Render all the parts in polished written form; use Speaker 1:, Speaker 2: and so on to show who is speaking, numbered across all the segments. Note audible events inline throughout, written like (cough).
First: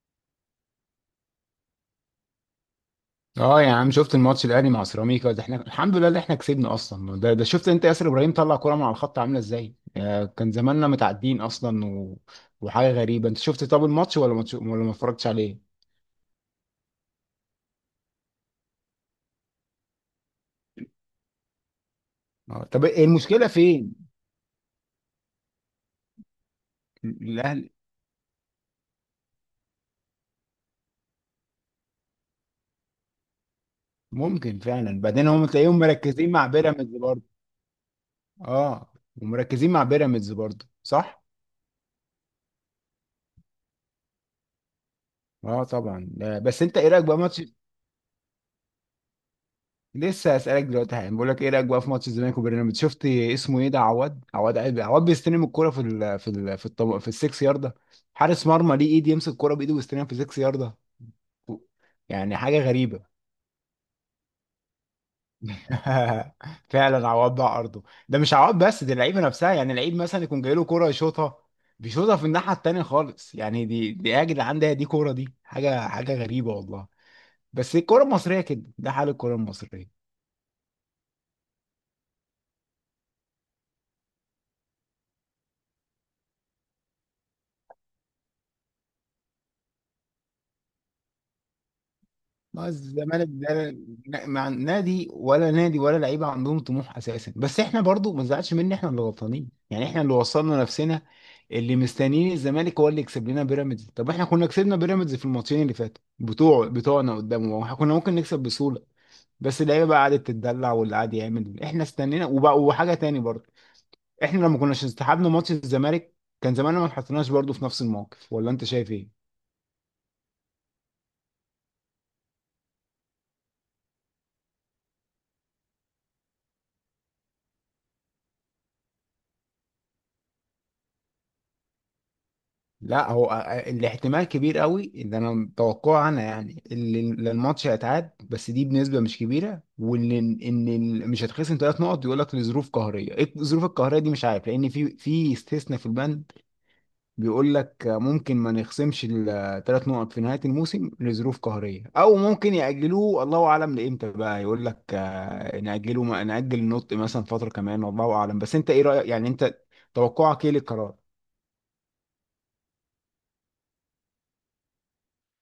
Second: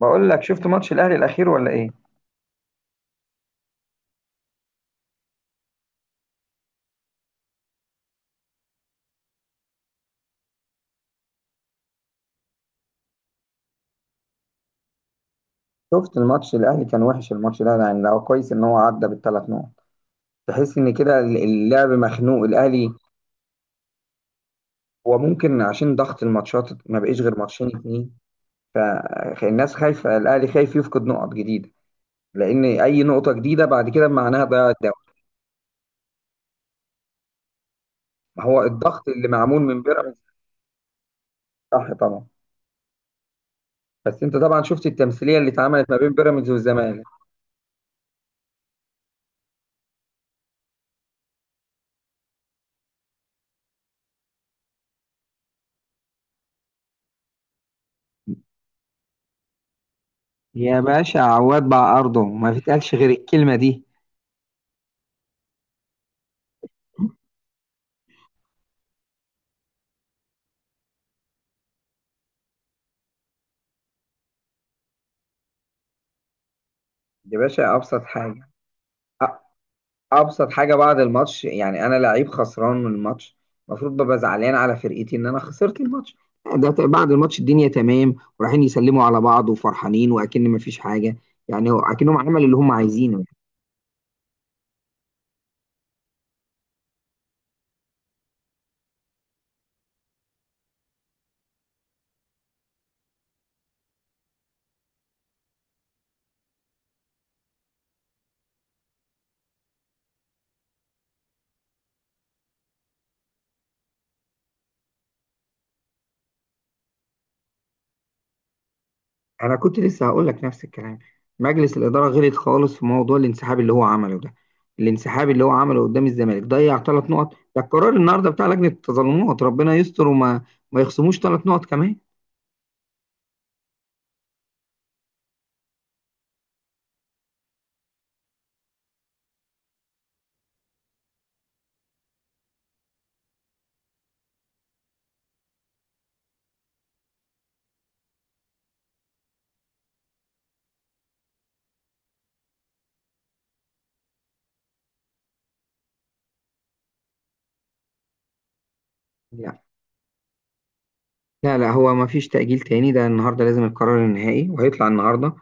Speaker 1: بقول لك شفت ماتش الاهلي الاخير ولا ايه؟
Speaker 2: اه يا عم، شفت الماتش الاهلي مع سيراميكا. ده احنا الحمد لله اللي احنا كسبنا اصلا ده شفت انت ياسر ابراهيم طلع كوره من على الخط عامله ازاي؟ كان زماننا متعدين اصلا وحاجه غريبه. انت شفت طب الماتش ولا ماتش ولا ما اتفرجتش عليه؟
Speaker 1: شفت الماتش الاهلي كان وحش الماتش ده، يعني لو كويس ان هو عدى بالثلاث نقط. تحس ان كده اللعب مخنوق
Speaker 2: طب
Speaker 1: الاهلي.
Speaker 2: المشكله فين؟
Speaker 1: هو ممكن عشان ضغط الماتشات ما بقيش غير
Speaker 2: الاهلي
Speaker 1: ماتشين اتنين. فالناس خايفه، الاهلي خايف يفقد نقط جديده، لان اي نقطه جديده بعد كده معناها
Speaker 2: ممكن
Speaker 1: ضياع الدوري.
Speaker 2: فعلا بعدين هم تلاقيهم مركزين مع بيراميدز برضه.
Speaker 1: ما هو
Speaker 2: اه،
Speaker 1: الضغط اللي معمول
Speaker 2: ومركزين
Speaker 1: من
Speaker 2: مع
Speaker 1: بيراميدز.
Speaker 2: بيراميدز برضه، صح.
Speaker 1: صح طبعا. بس انت طبعا شفت التمثيليه اللي
Speaker 2: اه،
Speaker 1: اتعملت ما
Speaker 2: طبعا.
Speaker 1: بين بيراميدز
Speaker 2: بس انت ايه رايك
Speaker 1: والزمالك.
Speaker 2: بقى ماتش؟ لسه هسألك دلوقتي حالا، بقول لك ايه رأيك بقى في ماتش الزمالك وبيراميدز؟ شفت اسمه ايه ده، عواد بيستلم الكرة في ال في ال في الطب... في السكس ياردة. حارس مرمى ليه ايد يمسك الكرة بايده ويستلمها في السكس ياردة؟
Speaker 1: يا باشا عواد بقى ارضه
Speaker 2: يعني
Speaker 1: ما
Speaker 2: حاجة
Speaker 1: بيتقالش
Speaker 2: غريبة.
Speaker 1: غير الكلمه دي.
Speaker 2: (laughs) فعلا عواد بقى ارضه. ده مش عواد بس، دي اللعيبة نفسها. يعني اللعيب مثلا يكون جاي له كرة يشوطها، بيشوطها في الناحية التانية خالص. يعني دي يا جدعان، ده دي كورة، دي حاجة غريبة والله.
Speaker 1: يا
Speaker 2: بس
Speaker 1: باشا ابسط
Speaker 2: الكرة المصرية
Speaker 1: حاجه.
Speaker 2: كده، ده حال الكرة المصرية.
Speaker 1: ابسط حاجه بعد الماتش، يعني انا لعيب خسران من الماتش، المفروض ببقى زعلان على فرقتي ان انا خسرت الماتش. بعد الماتش الدنيا تمام ورايحين يسلموا على بعض وفرحانين واكن مفيش حاجه. اكنهم عملوا اللي
Speaker 2: ما
Speaker 1: هم عايزينه.
Speaker 2: الزمالك ده مع نادي ولا نادي ولا لعيبه عندهم طموح اساسا. بس احنا برضو ما نزعلش، مني احنا اللي غلطانين، يعني احنا اللي وصلنا نفسنا. اللي مستنيين الزمالك هو اللي يكسب لنا بيراميدز. طب احنا كنا كسبنا بيراميدز في الماتشين اللي فاتوا بتوع بتوعنا قدامه، واحنا كنا ممكن نكسب بسهوله، بس اللعيبه بقى قعدت تتدلع، واللي قعد يعمل، احنا استنينا وبقى وحاجه تاني برضو. احنا لما كناش استحبنا ماتش الزمالك، كان زماننا ما اتحطيناش برضو في نفس الموقف، ولا انت شايف ايه؟
Speaker 1: انا كنت لسه هقول لك نفس الكلام. مجلس الاداره غلط خالص في موضوع الانسحاب اللي هو عمله ده. الانسحاب اللي هو عمله قدام الزمالك ضيع ثلاث نقط. ده القرار النهارده بتاع لجنه التظلمات، ربنا يستر وما ما يخصموش ثلاث نقط كمان.
Speaker 2: لا، هو الاحتمال كبير قوي ان انا متوقعه انا يعني اللي الماتش هيتعاد، بس دي بنسبه مش كبيره، وان ان مش هتخصم ثلاث نقط. يقول لك لظروف قهريه. ايه الظروف القهريه دي؟ مش عارف، لان في استثناء في البند بيقول لك ممكن ما نخصمش الثلاث نقط في نهايه الموسم لظروف قهريه، او ممكن ياجلوه، الله اعلم لامتى بقى. يقول لك ناجله، ناجل النطق مثلا فتره كمان، الله اعلم. بس انت ايه رايك يعني؟ انت توقعك ايه للقرار؟
Speaker 1: لا لا، هو ما فيش تأجيل تاني، ده النهارده لازم القرار النهائي وهيطلع النهارده.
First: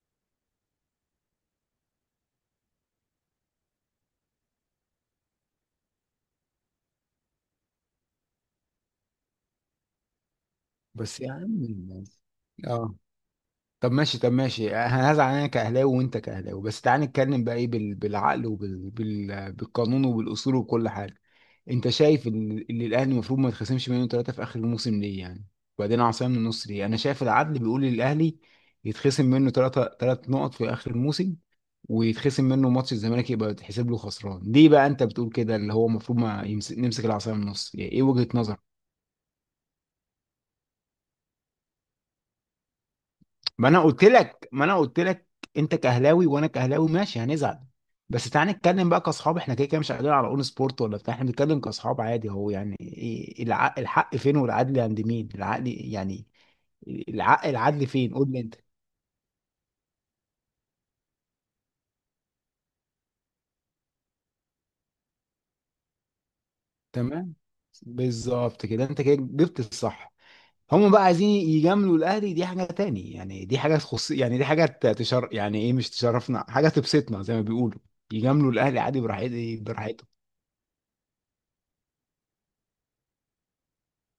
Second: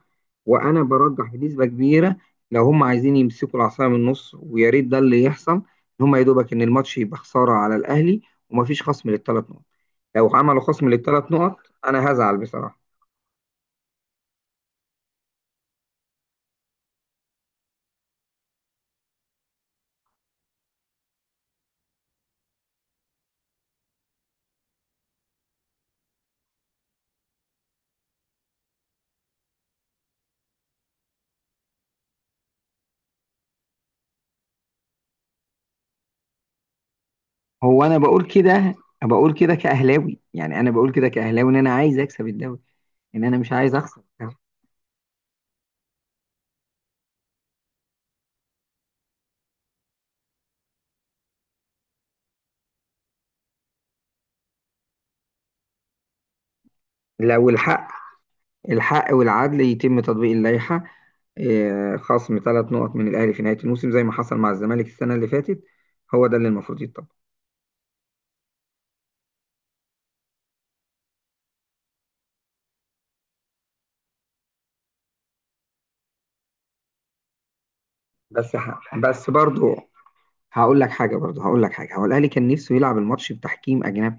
Speaker 1: وانا برجح بنسبة كبيرة، لو هم عايزين يمسكوا العصاية من النص ويا ريت ده اللي يحصل، ان هم يا دوبك ان الماتش يبقى خسارة على الاهلي وما فيش خصم للثلاث نقط. لو عملوا خصم
Speaker 2: بس
Speaker 1: للثلاث
Speaker 2: يا عم
Speaker 1: نقط انا
Speaker 2: الناس.
Speaker 1: هزعل بصراحة.
Speaker 2: اه. طب ماشي، طب ماشي، هزعل. انا كاهلاوي وانت كاهلاوي، بس تعال نتكلم بقى ايه بالعقل وبالقانون وبالاصول وكل حاجه. انت شايف ان إن الاهلي المفروض ما يتخصمش منه ثلاثه في اخر الموسم؟ ليه يعني؟ وبعدين عصام من النصر، ليه؟ انا شايف العدل بيقول للاهلي يتخصم منه ثلاثه ثلاث نقط في اخر الموسم، ويتخصم منه ماتش الزمالك يبقى يتحسب له خسران. ليه بقى انت بتقول كده اللي هو المفروض ما يمسك نمسك العصا من النص؟
Speaker 1: هو
Speaker 2: يعني
Speaker 1: انا
Speaker 2: ايه
Speaker 1: بقول
Speaker 2: وجهة نظرك؟
Speaker 1: كده، بقول كده كأهلاوي، يعني انا بقول كده كأهلاوي ان انا عايز اكسب الدوري، ان انا مش
Speaker 2: ما
Speaker 1: عايز
Speaker 2: انا
Speaker 1: اخسر.
Speaker 2: قلت لك ما انا قلت لك انت كاهلاوي وانا كاهلاوي، ماشي، هنزعل، بس تعالى نتكلم بقى كاصحاب. احنا كده كده مش قاعدين على اون سبورت ولا بتاع، احنا بنتكلم كاصحاب عادي. هو يعني إيه الحق فين، والعدل عند مين، العقل يعني،
Speaker 1: لو
Speaker 2: العقل العدل
Speaker 1: الحق
Speaker 2: فين؟ قول لي انت.
Speaker 1: الحق والعدل يتم تطبيق اللائحة. خصم ثلاث نقط من الأهلي في نهاية الموسم زي ما حصل مع الزمالك السنة اللي فاتت، هو ده اللي المفروض يتطبق.
Speaker 2: تمام، بالظبط كده، انت كده جبت الصح. هم بقى عايزين يجاملوا الاهلي، دي حاجه تاني، يعني دي حاجه تخص، يعني دي حاجه يعني ايه، مش تشرفنا، حاجه تبسطنا زي ما بيقولوا. يجاملوا الاهلي عادي
Speaker 1: بس برضو
Speaker 2: براحتهم.
Speaker 1: هقول لك حاجة، هو الأهلي كان نفسه يلعب الماتش بتحكيم أجنبي.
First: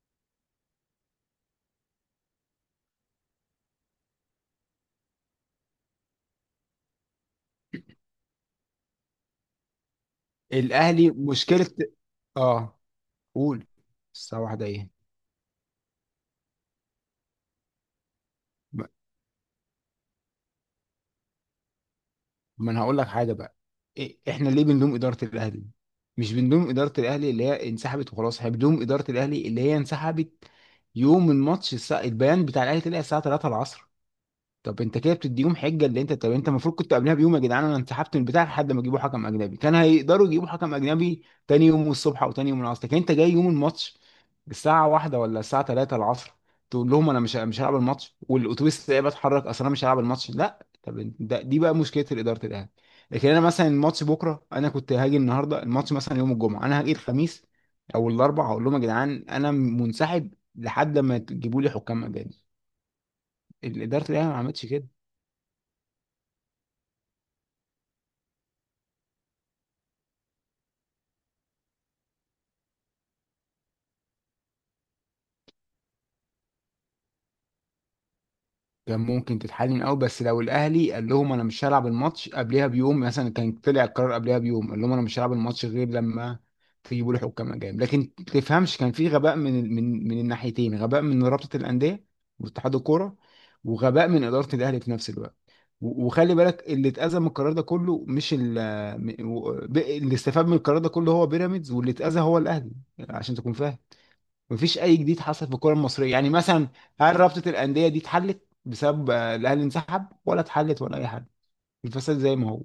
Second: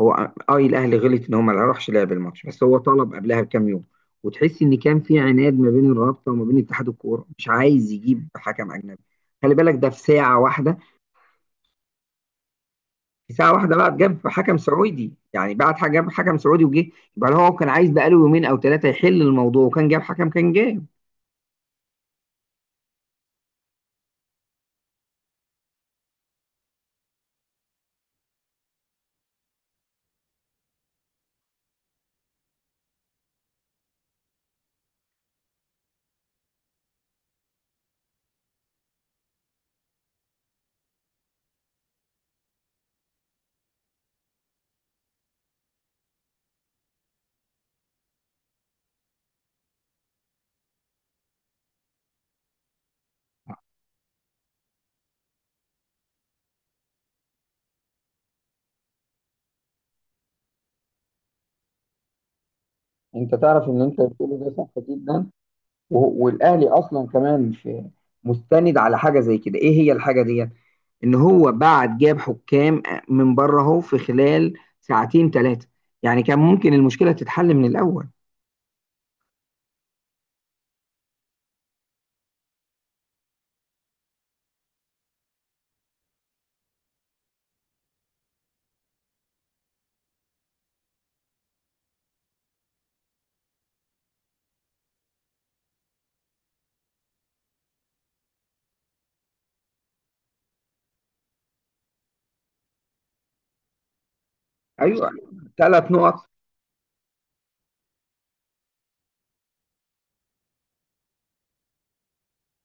Speaker 1: هو، اه الأهلي غلط إن هو ما راحش لعب الماتش، بس هو طلب قبلها بكام يوم. وتحس إن كان في عناد ما بين الرابطة وما بين اتحاد الكورة، مش عايز يجيب حكم أجنبي. خلي بالك ده في ساعة واحدة.
Speaker 2: الاهلي مشكله. اه،
Speaker 1: في ساعة
Speaker 2: قول.
Speaker 1: واحدة بقى جاب
Speaker 2: الساعه
Speaker 1: حكم
Speaker 2: واحدة ايه؟
Speaker 1: سعودي، يعني بعد حاجة جاب حكم سعودي وجه. يبقى لو هو كان عايز بقاله يومين أو
Speaker 2: ما
Speaker 1: ثلاثة يحل الموضوع، وكان جاب حكم، كان جاب.
Speaker 2: ما انا هقول لك حاجه بقى. إيه احنا ليه بنلوم اداره الاهلي؟ مش بنلوم اداره الاهلي اللي هي انسحبت وخلاص، احنا بنلوم اداره الاهلي اللي هي انسحبت يوم الماتش. الساعة البيان بتاع الاهلي طلع الساعه 3 العصر. طب انت كده بتديهم حجه. اللي انت، طب انت المفروض كنت قبلها بيوم يا جدعان، انا انسحبت من البتاع لحد ما يجيبوا حكم اجنبي. كان هيقدروا يجيبوا حكم اجنبي تاني يوم الصبح او تاني يوم العصر، لكن انت جاي يوم الماتش الساعه واحدة ولا الساعه 3 العصر تقول لهم انا مش هلعب الماتش والاتوبيس ده بتحرك، اصل انا مش هلعب الماتش؟ لا، طب انت- ده دي بقى مشكله الاداره الاهلي. لكن انا مثلا الماتش بكره، انا كنت هاجي النهارده الماتش، مثلا يوم الجمعه انا هاجي الخميس او الاربع، هقول لهم يا جدعان انا منسحب لحد ما تجيبوا لي حكام اجانب.
Speaker 1: أنت تعرف إن أنت
Speaker 2: الاداره الاهلي ما
Speaker 1: بتقوله ده
Speaker 2: عملتش
Speaker 1: صح
Speaker 2: كده.
Speaker 1: جدا. والأهلي أصلا كمان في مستند على حاجة زي كده، إيه هي الحاجة ديت؟ إن هو بعد جاب حكام من بره، أهو في خلال ساعتين ثلاثة، يعني كان ممكن المشكلة تتحل من الأول.
Speaker 2: كان ممكن تتحل من الاول، بس لو الاهلي قال لهم انا مش هلعب الماتش قبلها بيوم مثلا، كان طلع القرار قبلها بيوم، قال لهم انا مش هلعب الماتش غير لما تجيبوا لي حكام اجانب. لكن تفهمش، كان في غباء من من الناحيتين، غباء من رابطه الانديه واتحاد الكوره، وغباء من اداره الاهلي في نفس الوقت. وخلي بالك اللي اتأذى من القرار ده كله، مش ال م- و- ب- اللي استفاد من القرار ده كله هو بيراميدز، واللي اتأذى هو الاهلي، عشان تكون فاهم. مفيش اي
Speaker 1: أيوه،
Speaker 2: جديد حصل في الكره
Speaker 1: ثلاث
Speaker 2: المصريه.
Speaker 1: نقط.
Speaker 2: يعني مثلا هل رابطه الانديه دي اتحلت بسبب الاهلي انسحب، ولا اتحلت ولا اي حاجه؟ الفساد زي ما هو.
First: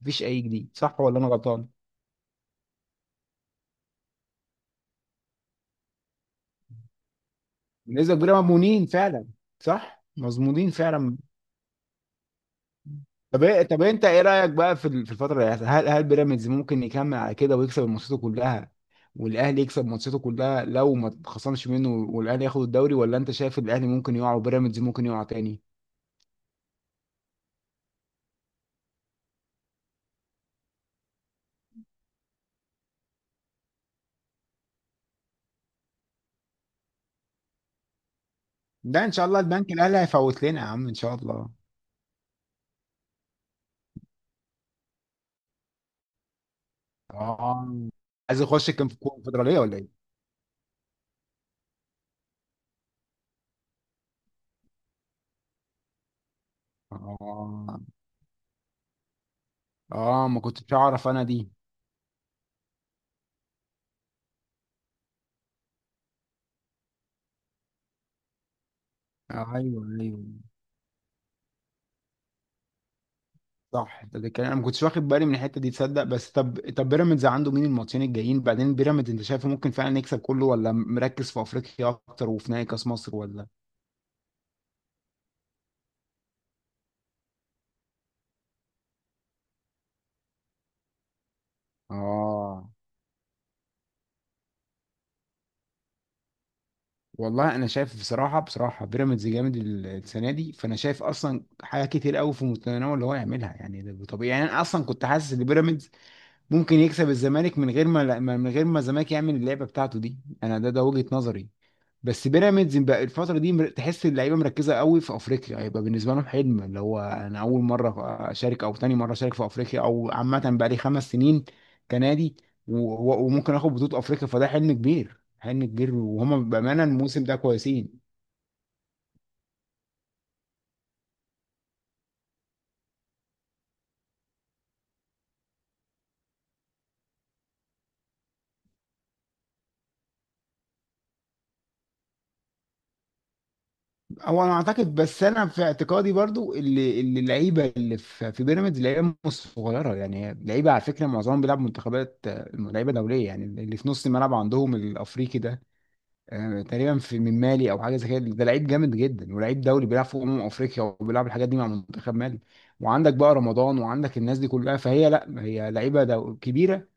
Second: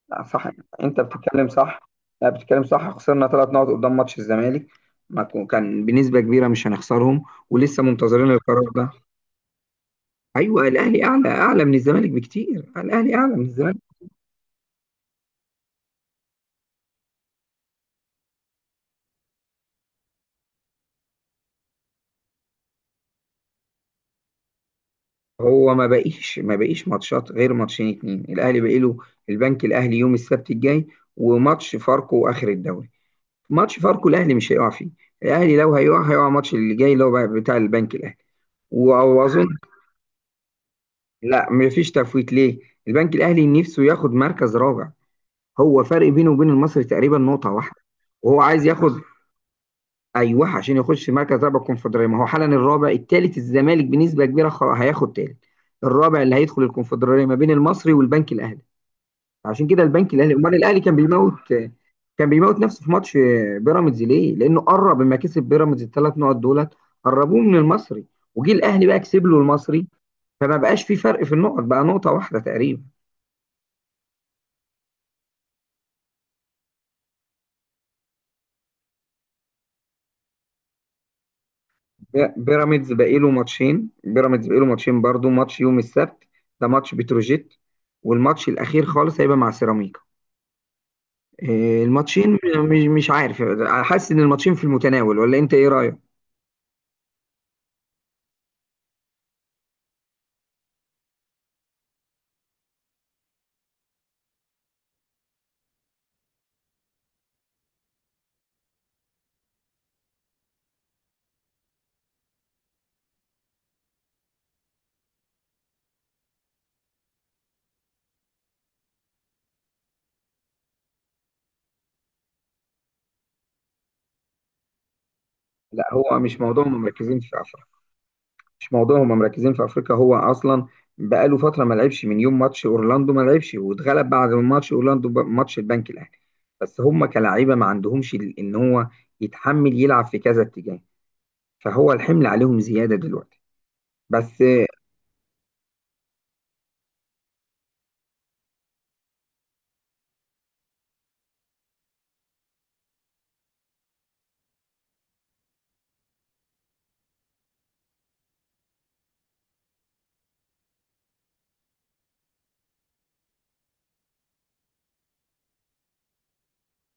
Speaker 2: مفيش اي
Speaker 1: صح،
Speaker 2: جديد،
Speaker 1: انت
Speaker 2: صح ولا انا
Speaker 1: بتتكلم
Speaker 2: غلطان؟
Speaker 1: صح. لا بتتكلم صح، خسرنا ثلاث نقط قدام ماتش الزمالك. ما كو- كان بنسبة كبيرة مش هنخسرهم ولسه
Speaker 2: بنسبه
Speaker 1: منتظرين
Speaker 2: كبيره
Speaker 1: القرار
Speaker 2: مضمونين
Speaker 1: ده.
Speaker 2: فعلا. صح،
Speaker 1: ايوه
Speaker 2: مضمونين
Speaker 1: الاهلي
Speaker 2: فعلا.
Speaker 1: اعلى، اعلى من الزمالك بكتير، الاهلي اعلى
Speaker 2: طب
Speaker 1: من الزمالك.
Speaker 2: طب انت ايه رايك بقى في الفتره اللي هتحصل؟ هل بيراميدز ممكن يكمل على كده ويكسب ماتشاته كلها، والاهلي يكسب ماتشاته كلها لو ما اتخصمش منه، والاهلي ياخد الدوري؟ ولا انت شايف الاهلي ممكن يقع وبيراميدز ممكن يقع تاني؟
Speaker 1: هو ما بقيش ماتشات غير ماتشين اتنين الاهلي بقي له. البنك الاهلي يوم السبت الجاي، وماتش فاركو اخر الدوري. ماتش فاركو الاهلي مش هيقع فيه. الاهلي لو هيقع، هيقع الماتش اللي جاي اللي هو بتاع البنك الاهلي
Speaker 2: ده ان شاء الله
Speaker 1: واظن.
Speaker 2: البنك الاهلي هيفوت لنا يا عم ان شاء
Speaker 1: لا
Speaker 2: الله.
Speaker 1: مفيش تفويت ليه، البنك الاهلي نفسه ياخد مركز رابع. هو فرق بينه وبين المصري تقريبا نقطه
Speaker 2: اه.
Speaker 1: واحده وهو
Speaker 2: عايز
Speaker 1: عايز
Speaker 2: اخش كان
Speaker 1: ياخد.
Speaker 2: في الكونفدراليه ولا ايه؟
Speaker 1: ايوه، عشان يخش مركز رابع الكونفدراليه. ما هو حالا الرابع، الثالث الزمالك بنسبه كبيره هياخد ثالث، الرابع اللي هيدخل الكونفدراليه ما بين
Speaker 2: اه.
Speaker 1: المصري والبنك الاهلي. عشان كده البنك
Speaker 2: اه،
Speaker 1: الاهلي،
Speaker 2: ما
Speaker 1: امال
Speaker 2: كنتش
Speaker 1: الاهلي كان
Speaker 2: اعرف انا
Speaker 1: بيموت،
Speaker 2: دي.
Speaker 1: كان بيموت نفسه في ماتش بيراميدز ليه؟ لانه قرب لما كسب بيراميدز الثلاث نقط دولت قربوه من المصري، وجي الاهلي بقى كسب له
Speaker 2: ايوه،
Speaker 1: المصري،
Speaker 2: ايوه،
Speaker 1: فما بقاش في فرق في النقط، بقى نقطه واحده تقريبا.
Speaker 2: صح. ده كان انا ما كنتش واخد بالي من الحته دي، تصدق؟ بس طب بيراميدز عنده مين الماتشين الجايين بعدين؟ بيراميدز انت شايفه ممكن فعلا يكسب كله، ولا مركز في افريقيا اكتر وفي نهائي كاس
Speaker 1: بيراميدز
Speaker 2: مصر،
Speaker 1: بقاله
Speaker 2: ولا؟
Speaker 1: ماتشين، برضو ماتش يوم السبت، ده ماتش بتروجيت، والماتش الاخير خالص هيبقى مع سيراميكا. إيه، الماتشين مش
Speaker 2: اه،
Speaker 1: مش عارف، حاسس ان الماتشين في المتناول ولا انت ايه رايك؟
Speaker 2: والله انا شايف بصراحه، بصراحه بيراميدز جامد السنه دي، فانا شايف اصلا حاجه كتير قوي في متناول اللي هو يعملها، يعني ده طبيعي. يعني انا اصلا كنت حاسس ان بيراميدز ممكن يكسب الزمالك من غير ما الزمالك يعمل اللعبه بتاعته دي. انا ده وجهه نظري. بس بيراميدز بقى الفتره دي تحس اللعيبه مركزه قوي في افريقيا، هيبقى بالنسبه لهم حلم اللي هو انا اول مره اشارك او تاني مره اشارك في افريقيا، او عامه بقى لي خمس سنين كنادي. و- وممكن اخد بطوله افريقيا، فده حلم كبير، حلم
Speaker 1: لا
Speaker 2: كبير،
Speaker 1: هو
Speaker 2: وهما
Speaker 1: مش موضوع هم
Speaker 2: بامانه
Speaker 1: مركزين
Speaker 2: الموسم
Speaker 1: في
Speaker 2: ده
Speaker 1: افريقيا،
Speaker 2: كويسين.
Speaker 1: مش موضوع هم مركزين في افريقيا، هو اصلا بقاله فتره ما لعبش من يوم ماتش اورلاندو، ما لعبش واتغلب بعد ماتش اورلاندو ماتش البنك الاهلي. بس هم كلاعيبه ما عندهمش ان هو يتحمل يلعب في كذا اتجاه، فهو الحمل عليهم زياده دلوقتي بس.
Speaker 2: هو انا اعتقد، بس انا في اعتقادي برضو اللي اللعيبه اللي في بيراميدز لعيبه مش صغيره. يعني لعيبه على فكره معظمهم بيلعب منتخبات، لعيبه دوليه. يعني اللي في نص الملعب عندهم الافريقي ده، تقريبا في من مالي او حاجه زي كده، ده لعيب جامد جدا ولعيب دولي بيلعب في افريقيا وبيلعب الحاجات دي مع منتخب مالي. وعندك بقى رمضان وعندك الناس دي كلها، فهي لا، هي لعيبه كبيره.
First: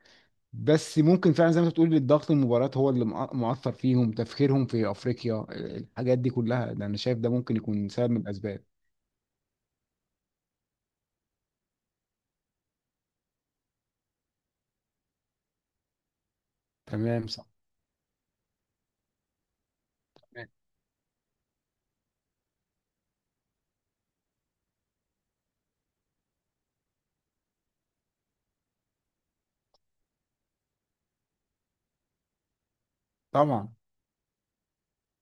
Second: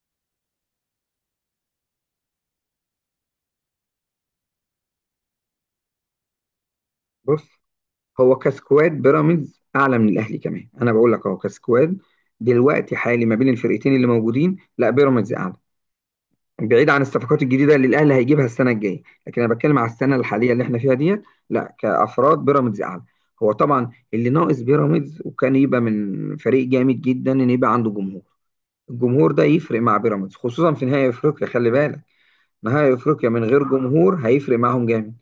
Speaker 2: بس ممكن فعلا زي ما انت بتقول الضغط المباريات هو اللي مؤثر فيهم، تفكيرهم في افريقيا الحاجات دي كلها، ده انا شايف ده
Speaker 1: بص،
Speaker 2: ممكن يكون سبب من
Speaker 1: هو
Speaker 2: الاسباب.
Speaker 1: كسكواد بيراميدز اعلى من الاهلي كمان، انا بقول لك اهو كسكواد دلوقتي حالي ما بين الفرقتين اللي موجودين، لا بيراميدز اعلى، بعيد عن
Speaker 2: تمام
Speaker 1: الصفقات
Speaker 2: صح.
Speaker 1: الجديده اللي الاهلي هيجيبها السنه الجايه، لكن انا بتكلم على السنه
Speaker 2: تمام.
Speaker 1: الحاليه اللي احنا فيها ديت. لا كافراد بيراميدز اعلى. هو طبعا اللي ناقص بيراميدز وكان يبقى من فريق جامد جدا، ان يبقى عنده جمهور. الجمهور ده يفرق مع بيراميدز خصوصا في نهائي افريقيا، خلي بالك، نهائي افريقيا من غير
Speaker 2: طبعا.
Speaker 1: جمهور هيفرق معاهم جامد.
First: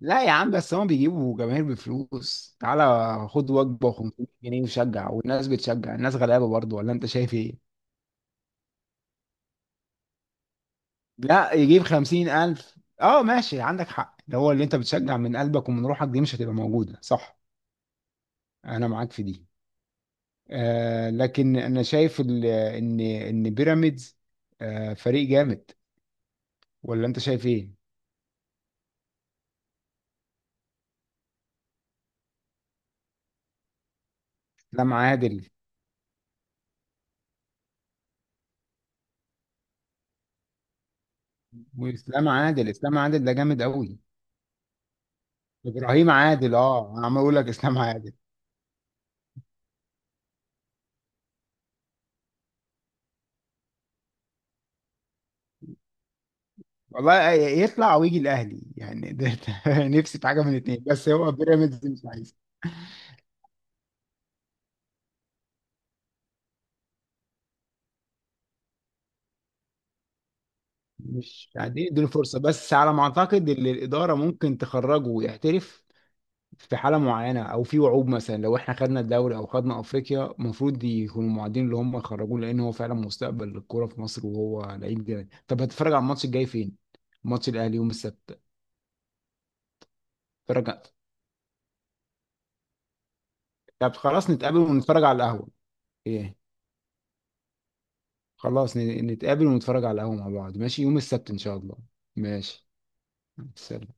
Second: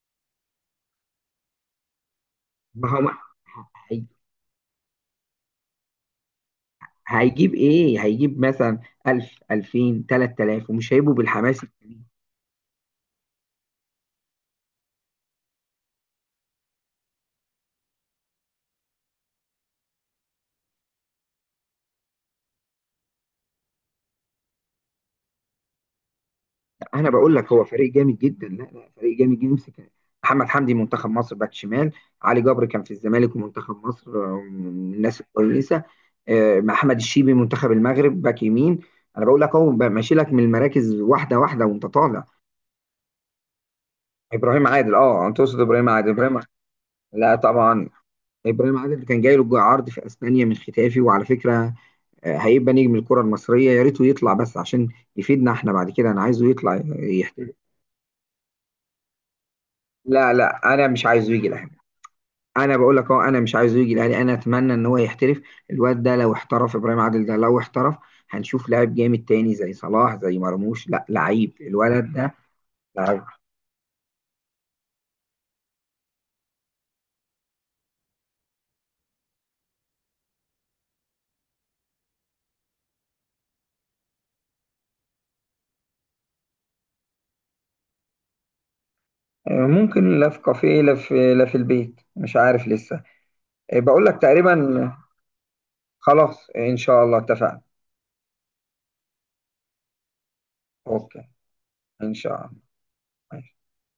Speaker 2: لا يا عم، بس هم بيجيبوا جماهير بفلوس،
Speaker 1: ما هو
Speaker 2: تعالى خد وجبه و500 جنيه وشجع. والناس بتشجع، الناس غلابه برضو، ولا انت شايف
Speaker 1: هيجيب
Speaker 2: ايه؟
Speaker 1: ايه؟ هيجيب مثلا 1000 2000 3000 ومش هيبقوا
Speaker 2: لا،
Speaker 1: بالحماس.
Speaker 2: يجيب 50,000. اه، ماشي، عندك حق، ده هو اللي انت بتشجع من قلبك ومن روحك دي مش هتبقى موجوده، صح. انا معاك في دي. آه، لكن انا شايف ان بيراميدز آه فريق جامد، ولا
Speaker 1: انا
Speaker 2: انت
Speaker 1: بقول
Speaker 2: شايف
Speaker 1: لك هو
Speaker 2: ايه؟
Speaker 1: فريق جامد جدا. لا لا، فريق جامد جدا، يمسك محمد حمدي منتخب مصر باك شمال، علي جبر كان في الزمالك ومنتخب مصر، من
Speaker 2: اسلام
Speaker 1: الناس
Speaker 2: عادل.
Speaker 1: الكويسه. محمد الشيبي منتخب المغرب باك يمين. انا بقول لك اهو بقى ماشي لك من المراكز واحده واحده وانت طالع.
Speaker 2: واسلام عادل اسلام عادل ده جامد قوي.
Speaker 1: ابراهيم عادل، انت تقصد ابراهيم عادل،
Speaker 2: ابراهيم
Speaker 1: ابراهيم؟
Speaker 2: عادل، اه، انا عمال
Speaker 1: لا
Speaker 2: اقول لك اسلام
Speaker 1: طبعا،
Speaker 2: عادل.
Speaker 1: ابراهيم عادل كان جاي له عرض في اسبانيا من ختافي، وعلى فكره هيبقى نجم الكرة المصرية، يا ريته يطلع بس عشان يفيدنا احنا بعد كده. انا عايزه يطلع
Speaker 2: والله
Speaker 1: يحترف.
Speaker 2: يطلع ويجي الاهلي يعني ده. (laughs) ده نفسي في
Speaker 1: لا
Speaker 2: حاجه من
Speaker 1: لا،
Speaker 2: الاثنين.
Speaker 1: انا مش
Speaker 2: بس هو
Speaker 1: عايزه يجي الاهلي.
Speaker 2: بيراميدز مش عايز،
Speaker 1: انا بقول لك اهو، انا مش عايزه يجي الاهلي، انا اتمنى ان هو يحترف. الواد ده لو احترف، ابراهيم عادل ده لو احترف، هنشوف لاعب جامد تاني زي صلاح زي مرموش. لا،
Speaker 2: مش
Speaker 1: لعيب
Speaker 2: قاعدين يدوا
Speaker 1: الولد ده،
Speaker 2: فرصه. بس على ما
Speaker 1: لعيب.
Speaker 2: اعتقد ان الاداره ممكن تخرجه ويحترف في حاله معينه، او في وعود مثلا لو احنا خدنا الدوري او خدنا افريقيا المفروض يكونوا معادين اللي هم يخرجوه، لان هو فعلا مستقبل الكوره في مصر وهو لعيب جامد. طب هتتفرج على الماتش الجاي فين؟ ماتش الاهلي يوم السبت.
Speaker 1: ممكن، لا في كافيه،
Speaker 2: اتفرج.
Speaker 1: لا في البيت، مش عارف لسه.
Speaker 2: طب
Speaker 1: بقول لك
Speaker 2: خلاص نتقابل
Speaker 1: تقريبا.
Speaker 2: ونتفرج على القهوه. ايه؟
Speaker 1: خلاص، ان شاء الله، اتفقنا.
Speaker 2: خلاص، نتقابل ونتفرج على القهوه مع بعض، ماشي، يوم
Speaker 1: اوكي،
Speaker 2: السبت ان شاء الله.
Speaker 1: ان شاء
Speaker 2: ماشي.
Speaker 1: الله.
Speaker 2: سلام.